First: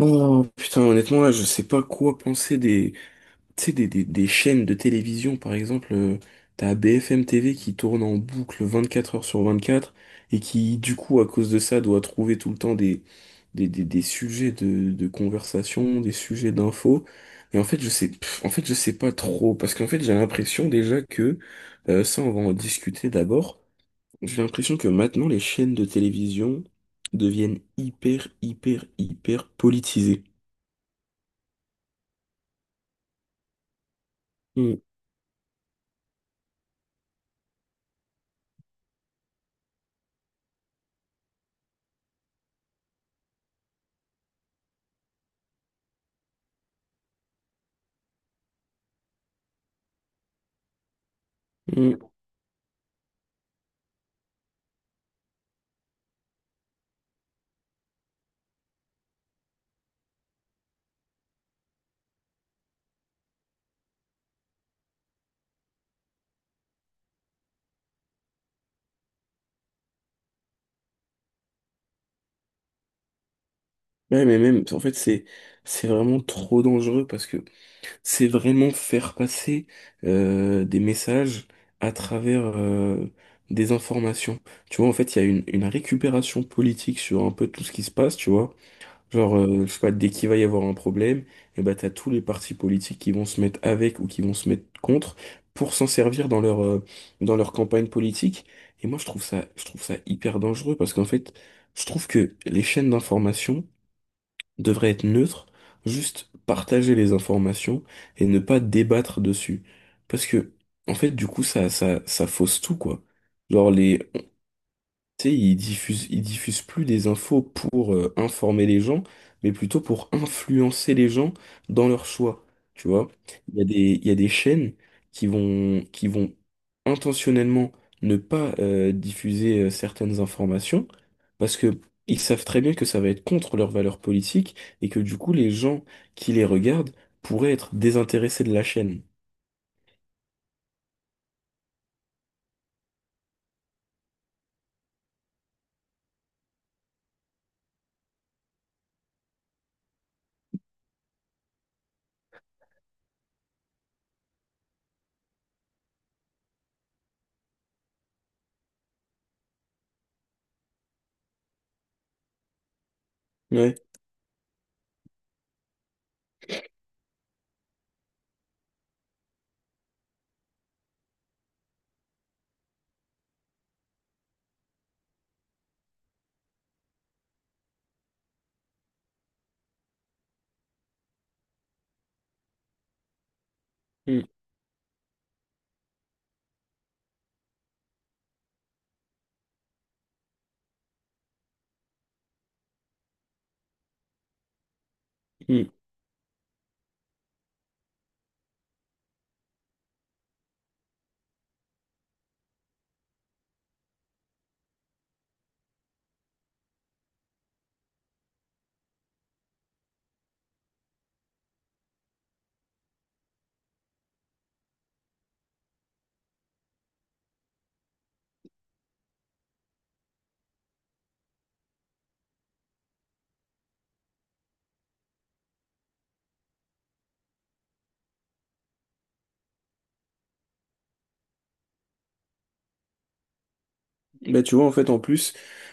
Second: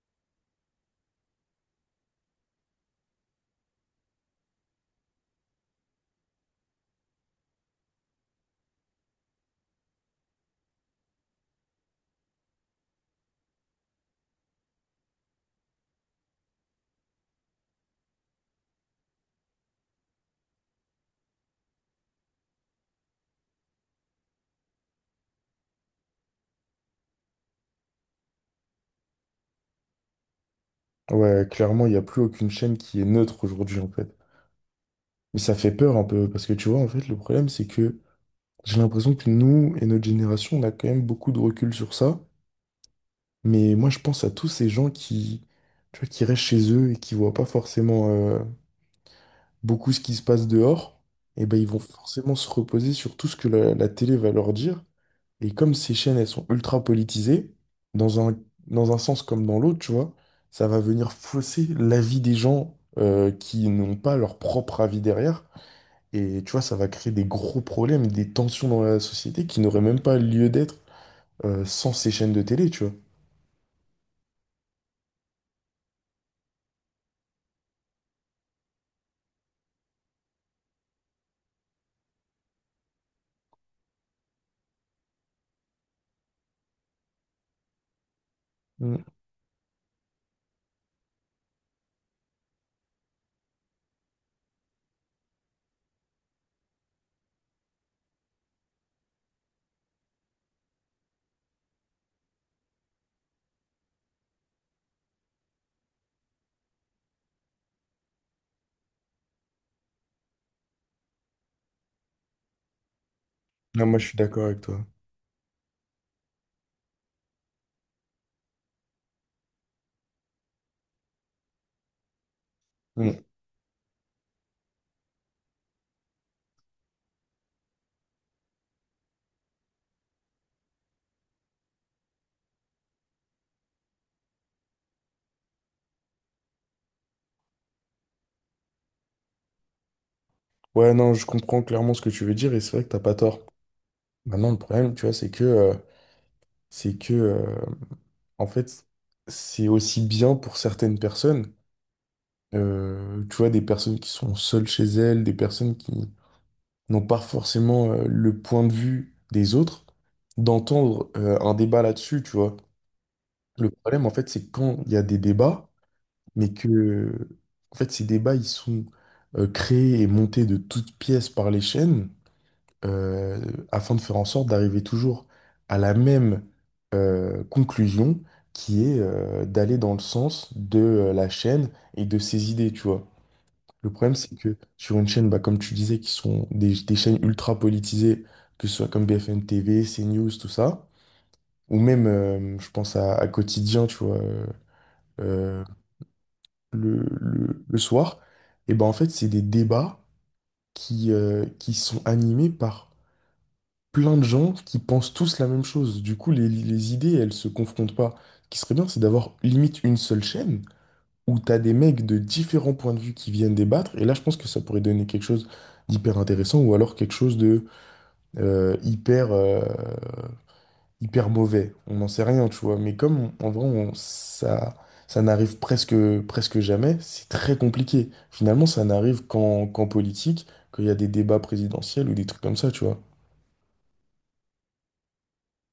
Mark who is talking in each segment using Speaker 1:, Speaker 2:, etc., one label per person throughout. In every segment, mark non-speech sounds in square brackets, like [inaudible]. Speaker 1: Oh putain, honnêtement là, je sais pas quoi penser des, tu sais, des chaînes de télévision par exemple. T'as BFM TV qui tourne en boucle 24 heures sur 24 et qui du coup à cause de ça doit trouver tout le temps des sujets de conversation, des sujets d'infos. Et en fait je sais, en fait je sais pas trop parce qu'en fait j'ai l'impression déjà que ça on va en discuter d'abord. J'ai l'impression que maintenant les chaînes de télévision deviennent hyper politisées.
Speaker 2: Ouais, clairement, il n'y a plus aucune chaîne qui est neutre aujourd'hui, en fait. Mais ça fait peur un peu, parce que tu vois, en fait, le problème, c'est que j'ai l'impression que nous et notre génération, on a quand même beaucoup de recul sur ça. Mais moi, je pense à tous ces gens qui, tu vois, qui restent chez eux et qui voient pas forcément beaucoup ce qui se passe dehors. Et ben, ils vont
Speaker 1: Mm.
Speaker 2: forcément se reposer sur tout ce que la télé va leur dire. Et comme ces chaînes, elles sont ultra politisées, dans un, dans un sens comme dans l'autre, tu vois, ça va venir fausser l'avis des gens qui n'ont pas leur propre avis derrière. Et tu vois, ça va créer des gros problèmes, des tensions dans la société qui n'auraient même pas lieu d'être sans ces chaînes de télé, tu vois.
Speaker 1: Ouais, mais même, en fait, c'est vraiment trop dangereux parce que c'est vraiment faire passer des messages à travers des informations. Tu vois, en fait, il y a une récupération politique sur un peu tout ce qui se passe, tu vois.
Speaker 2: Mm.
Speaker 1: Genre, je sais pas, dès qu'il va y avoir un problème, et ben, t'as tous les partis politiques qui vont se mettre avec ou qui vont se mettre contre pour s'en servir dans dans leur campagne politique. Et moi, je trouve ça hyper dangereux parce qu'en fait, je trouve que les chaînes d'information devrait être neutre, juste partager les informations et ne pas débattre dessus. Parce que, en fait, du coup, ça fausse tout, quoi. Genre,
Speaker 2: Non, moi,
Speaker 1: les,
Speaker 2: je suis d'accord avec toi.
Speaker 1: Tu sais, ils diffusent plus des infos pour informer les gens, mais plutôt pour influencer les gens dans leurs choix. Tu vois,
Speaker 2: Mm.
Speaker 1: il y a des, il y a des chaînes qui vont intentionnellement ne pas diffuser certaines informations parce que ils savent très bien que ça va être contre leurs valeurs politiques et que du coup, les gens qui les regardent pourraient être désintéressés de la chaîne.
Speaker 2: Ouais, non, je comprends clairement ce que tu veux dire et c'est vrai que t'as pas tort. Maintenant, le problème, tu vois, c'est que, en fait, c'est aussi bien pour certaines personnes. Tu vois, des personnes qui sont seules chez elles, des personnes qui n'ont pas forcément le point de vue des autres, d'entendre un débat là-dessus, tu vois. Le
Speaker 1: Ouais.
Speaker 2: problème, en fait, c'est quand il y a des débats, mais que, en fait, ces débats, ils sont créés et montés de toutes pièces par les chaînes euh, afin de faire en sorte d'arriver toujours à la même conclusion qui est d'aller dans le sens de la chaîne et de ses idées, tu vois. Le problème,
Speaker 1: Mm,
Speaker 2: c'est que sur une chaîne, bah, comme tu disais, qui sont des chaînes ultra politisées, que ce soit comme BFM TV, CNews, tout ça, ou même, je pense à Quotidien, tu vois, euh,
Speaker 1: mm.
Speaker 2: le soir, et ben en fait, c'est des débats qui sont animés par plein de gens qui pensent tous la même chose. Du coup, les idées, elles se confrontent pas. Ce qui serait bien, c'est d'avoir limite une seule chaîne où tu as des mecs de différents points de vue qui viennent débattre. Et là, je pense que ça pourrait donner quelque chose d'hyper intéressant ou alors quelque chose de euh, hyper, euh, hyper mauvais. On n'en sait rien, tu vois. Mais comme on- en vrai, on- ça, ça n'arrive presque, presque jamais, c'est très compliqué. Finalement, ça n'arrive qu'en politique, qu'il y a des débats présidentiels ou des trucs comme ça, tu vois.
Speaker 1: Bah, tu vois, en fait, en plus,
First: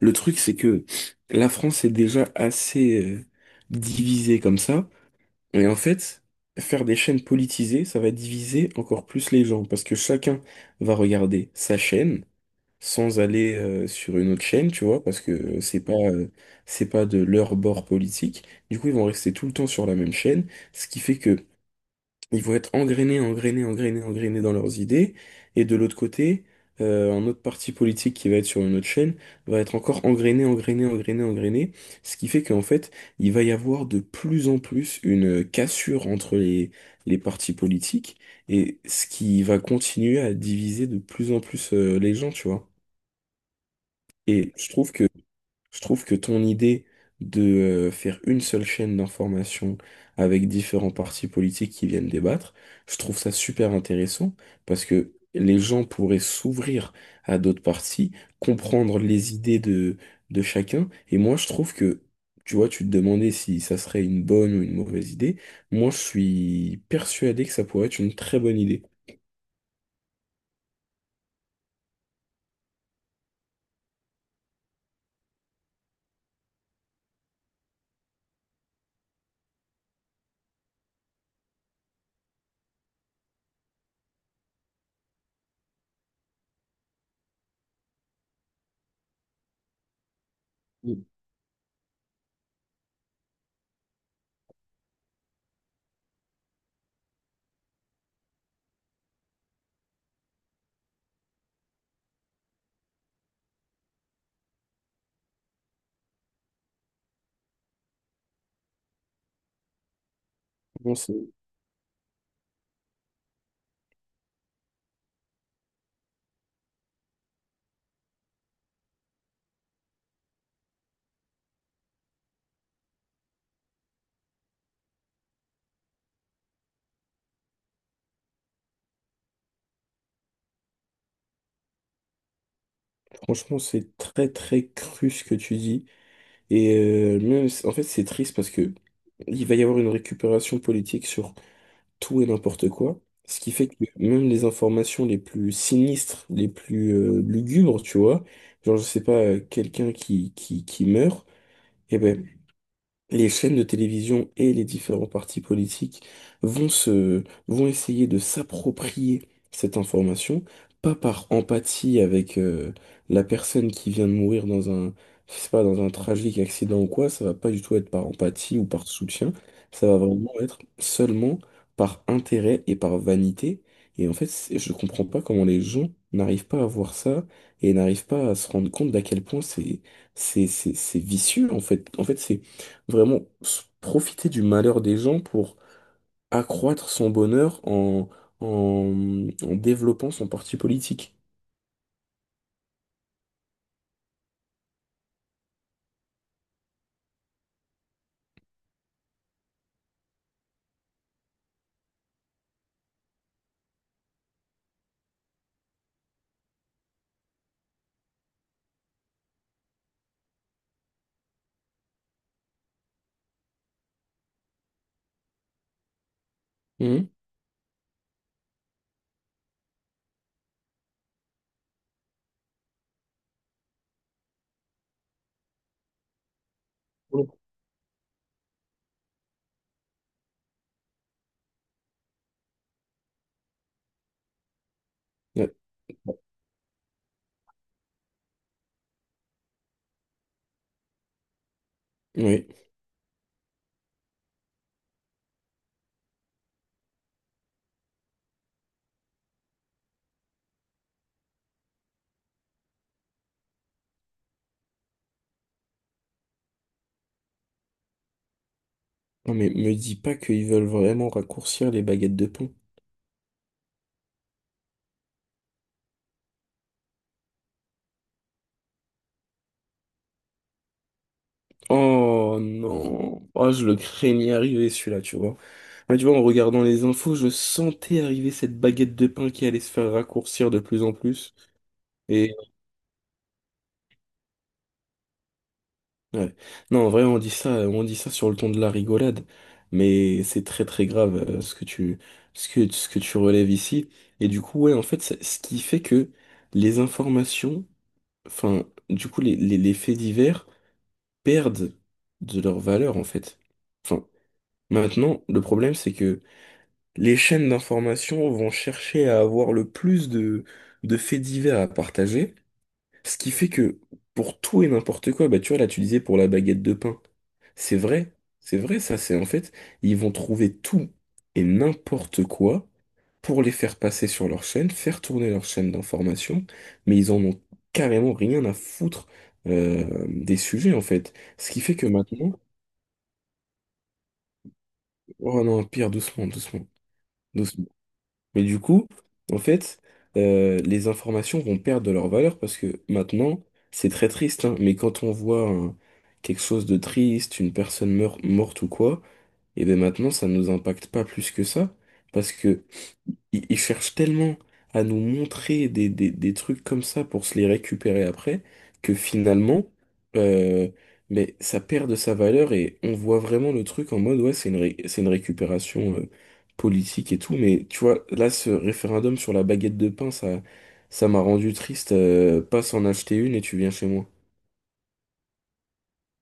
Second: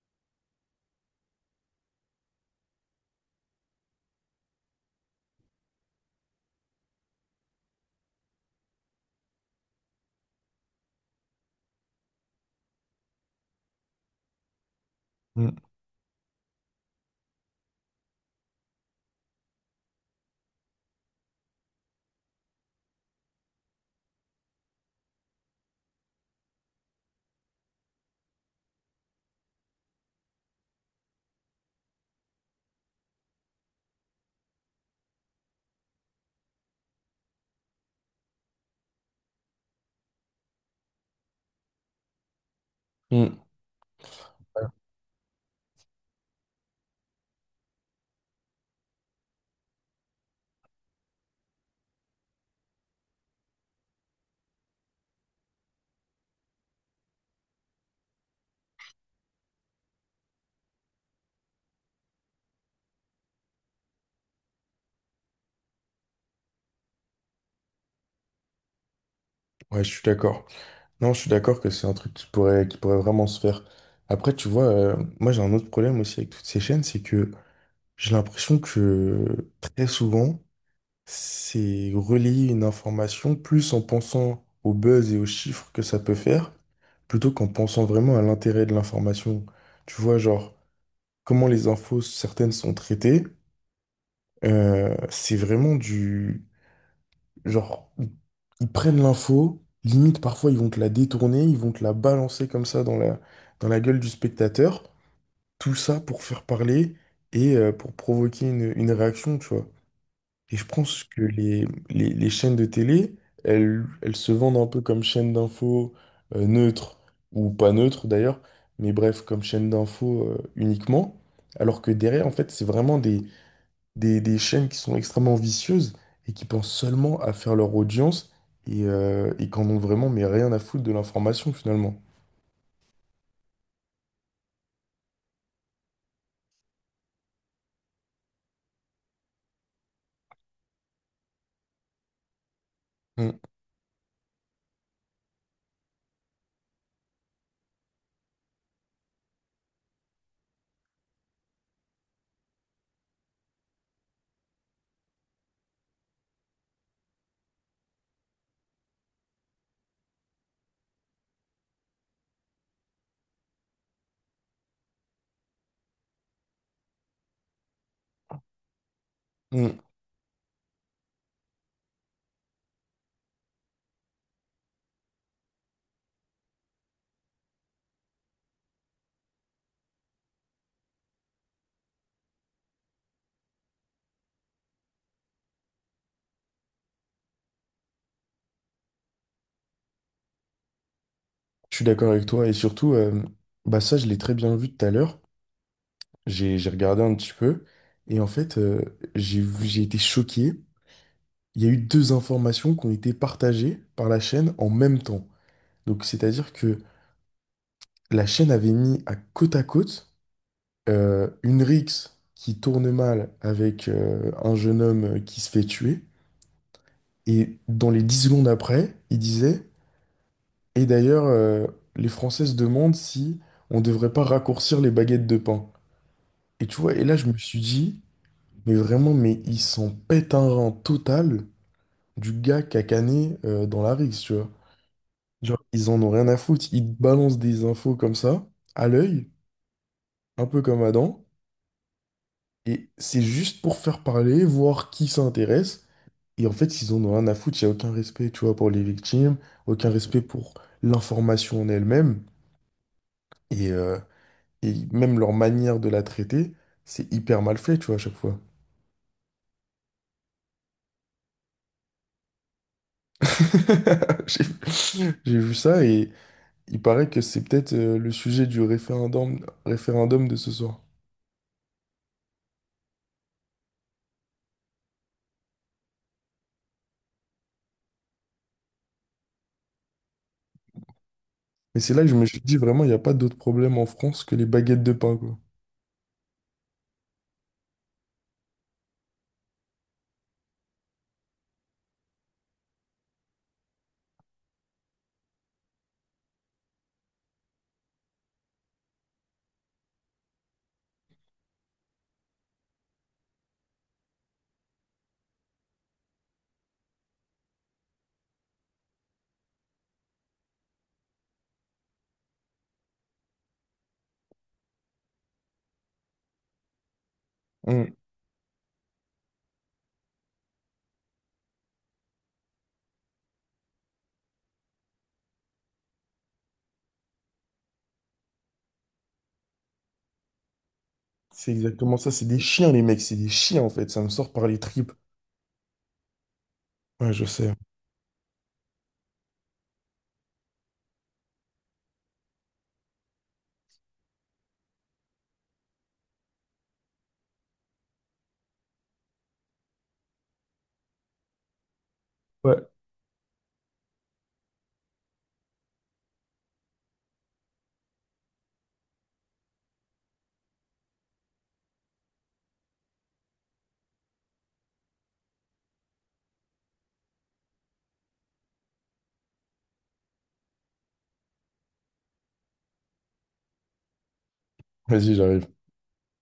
Speaker 1: le truc, c'est que la France est déjà assez divisée comme ça. Et en fait, faire des chaînes politisées, ça va diviser encore plus les gens. Parce que chacun va regarder sa chaîne sans aller sur une autre chaîne, tu vois, parce
Speaker 2: Mm.
Speaker 1: que c'est pas de leur bord politique. Du coup, ils vont rester tout le temps sur la même chaîne. Ce qui fait que ils vont être engrainés dans leurs idées. Et de l'autre côté, un autre parti politique qui va être sur une autre chaîne va être encore engrainé. Ce qui fait qu'en fait, il va y avoir de plus en plus une cassure entre les partis politiques et ce qui va continuer à diviser de plus en plus, les gens, tu vois.
Speaker 2: Mm.
Speaker 1: Et je trouve que ton idée de faire une seule chaîne d'information avec différents partis politiques qui viennent débattre, je trouve ça super intéressant parce que les gens pourraient s'ouvrir à d'autres partis, comprendre les idées de chacun. Et moi, je trouve que, tu vois, tu te demandais si ça serait une bonne ou une mauvaise idée. Moi, je suis persuadé que ça pourrait être une très bonne idée.
Speaker 2: Ouais, je suis d'accord. Non, je suis d'accord que c'est un truc qui pourrait vraiment se faire. Après, tu vois, moi j'ai un autre problème aussi avec toutes ces chaînes, c'est que j'ai l'impression que très souvent, c'est relayer une information plus en pensant au buzz et aux chiffres que ça peut faire, plutôt qu'en pensant vraiment à l'intérêt de l'information. Tu vois, genre,
Speaker 1: Mm.
Speaker 2: comment les infos, certaines sont traitées, c'est vraiment du... Genre, ils prennent l'info, limite parfois ils vont te la détourner, ils vont te la balancer comme ça dans la gueule du spectateur, tout ça pour faire parler et pour provoquer une réaction, tu vois. Et je
Speaker 1: Bon,
Speaker 2: pense
Speaker 1: c'est-
Speaker 2: que les chaînes de télé, elles se vendent un peu comme chaîne d'infos euh, neutres, neutre, ou pas neutre d'ailleurs, mais bref, comme chaîne d'infos uniquement. Alors que derrière, en fait, c'est vraiment des chaînes qui sont extrêmement vicieuses et qui pensent seulement à faire leur audience et qu'en ont vraiment mais rien à foutre de l'information finalement.
Speaker 1: Franchement, c'est très très cru ce que tu dis. Et même, en fait, c'est triste parce que il va y avoir une récupération politique sur tout et n'importe quoi,
Speaker 2: Mm,
Speaker 1: ce qui fait que même les informations les plus sinistres, les plus lugubres, tu vois, genre je sais pas, quelqu'un qui meurt, et ben les chaînes de télévision et les différents partis politiques vont essayer de s'approprier cette information, pas par empathie avec la personne qui vient de mourir dans un, je sais pas, dans un tragique accident ou quoi, ça va pas du tout être par empathie ou par soutien,
Speaker 2: mm.
Speaker 1: ça va vraiment être seulement par intérêt et par vanité. Et en fait, je comprends pas comment les gens n'arrivent pas à voir ça et n'arrivent pas à se rendre compte d'à quel point c'est vicieux, en fait. En fait, c'est vraiment profiter du malheur des gens pour accroître son bonheur en développant son parti politique.
Speaker 2: Je suis d'accord avec toi et surtout, bah ça, je l'ai très bien vu tout à l'heure. J'ai regardé un petit peu et en fait, j'ai été choqué. Il y a eu deux informations qui ont été partagées par la chaîne en même temps. Donc, c'est-à-dire que la chaîne avait mis à côte une rixe qui tourne mal avec un jeune homme qui se fait tuer.
Speaker 1: Mhm.
Speaker 2: Et dans les 10 secondes après, il disait, et d'ailleurs, les Français se demandent si on devrait pas raccourcir les baguettes de pain. Et tu vois, et là, je me suis dit, mais vraiment, mais ils s'en pète un rang total du gars qui a cané dans la rixe, tu vois.
Speaker 1: Ouais.
Speaker 2: Genre, ils en ont rien à foutre. Ils te balancent des infos comme ça, à l'œil, un peu comme Adam.
Speaker 1: Oui.
Speaker 2: Et c'est juste pour faire parler, voir qui s'intéresse. Et en fait, ils en ont rien à foutre. Il n'y a aucun respect, tu vois, pour les victimes, aucun respect pour l'information en elle-même. Et, euh, et même leur manière de la traiter, c'est hyper mal fait, tu vois, à chaque fois.
Speaker 1: Non mais me dis pas qu'ils veulent vraiment raccourcir les baguettes de pain.
Speaker 2: [laughs] J'ai j'ai vu ça. Il paraît que c'est peut-être le sujet du référendum de ce soir.
Speaker 1: Oh non. Oh, je le craignais arriver celui-là, tu vois. Ah, tu vois, en regardant les infos, je sentais arriver cette baguette de pain qui allait se faire raccourcir de plus en plus.
Speaker 2: Mais c'est là que je me
Speaker 1: Et
Speaker 2: suis dit vraiment, il n'y a pas d'autre problème en France que les baguettes de pain, quoi.
Speaker 1: Ouais. Non, en vrai, on dit ça sur le ton de la rigolade, mais c'est très très grave ce que tu, ce que tu relèves ici. Et du coup, ouais, en fait, ce qui fait que les informations, enfin, du coup, les faits divers perdent de leur valeur, en fait. Enfin, maintenant, le problème, c'est que les chaînes d'information vont chercher à avoir le plus de faits divers à partager. Ce qui fait que pour tout et n'importe quoi, bah tu vois, là tu disais pour la baguette de pain. C'est
Speaker 2: Hum,
Speaker 1: vrai, c'est en fait, ils vont trouver tout et n'importe quoi pour les faire passer sur leur chaîne, faire tourner leur chaîne d'information, mais ils en ont carrément rien à foutre des sujets en fait.
Speaker 2: C'est
Speaker 1: Ce qui fait que
Speaker 2: exactement ça, c'est
Speaker 1: maintenant,
Speaker 2: des chiens, les mecs, c'est des chiens en fait, ça me sort par les tripes.
Speaker 1: oh non, pire,
Speaker 2: Ouais, je sais.
Speaker 1: doucement. Mais du coup, en fait, les informations vont perdre de leur valeur parce que maintenant, c'est très triste, hein, mais quand on voit quelque chose de triste, une personne morte ou quoi, et bien maintenant, ça ne nous impacte pas plus que ça. Parce que
Speaker 2: Ouais.
Speaker 1: ils cherchent tellement à nous montrer des trucs comme ça pour se les récupérer après, que finalement, euh, mais ça perd de sa valeur et on voit vraiment le truc en mode, ouais, c'est une récupération politique et tout, mais tu vois, là, ce référendum sur la baguette de pain, ça m'a rendu triste, passe en acheter une et tu viens chez moi.
Speaker 2: Vas-y, j'arrive.